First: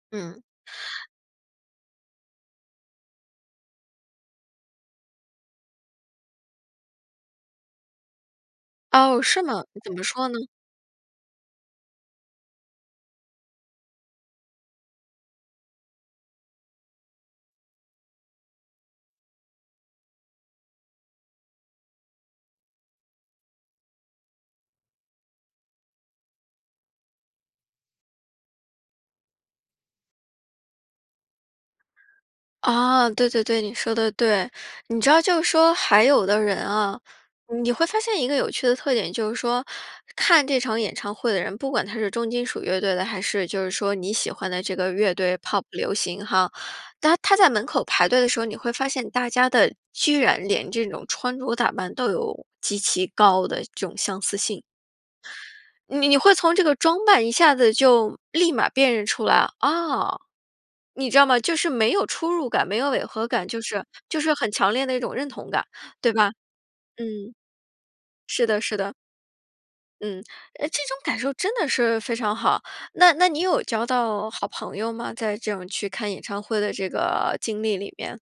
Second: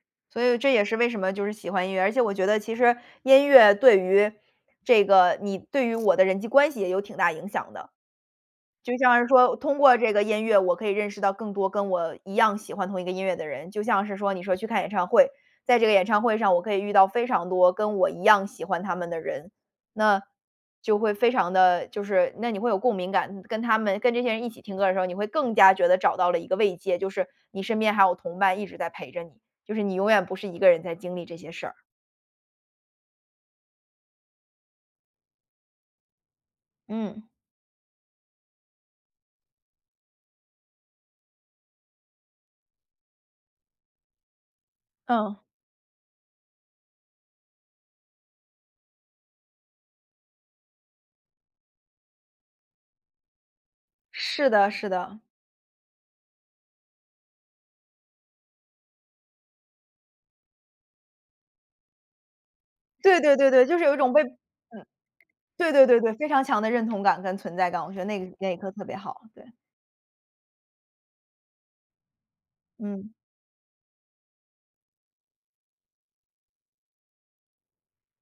所嗯。以这也是为什么就是喜欢音乐，而且我觉得其实音乐对于这个你对于我的人际关系也有挺大影响的。就像哦，是是说吗？通怎过么这个说呢？音乐我可以认识到更多跟我一样喜欢同一个音乐的人，就像是说你说去看演唱会。在这个演唱会上我可以遇到非常多跟我一样喜欢他们的人，那就会非常地就是那你会有共鸣感，跟他们跟这些人一起听歌儿的时候，你会更加觉得找到了一个慰藉，就是你身边还有同伴一直在陪着你，就是你永远不是一个人在经历这些事儿。哦，对对对，你说得对。你知道就说还有的人啊嗯。你会发现一个有趣的特点就是说，看这场演唱会的人，不管他是重金属乐队的，还是就是说你喜欢的这个乐队嗯。pop 流行哈。当他在门口排队的时候，你会发现大家的居然连这种穿着打扮，都有极其高的这种相似是性。的是的。你你会从这个装扮一下子就立马辨认出来。啊。你知道吗？就是没有出入感，没有违对和对感，对就对，就是是有一种就被是很强烈嗯，的一种认同感。对对对对对，非吧？常强的认同感嗯。跟存在感，我觉得那个是那一的刻是特的。别好，对。嗯，诶，这种感受真的是非常好。嗯。那那你有交到好朋友吗，在这种去看演唱会的这个经历里面？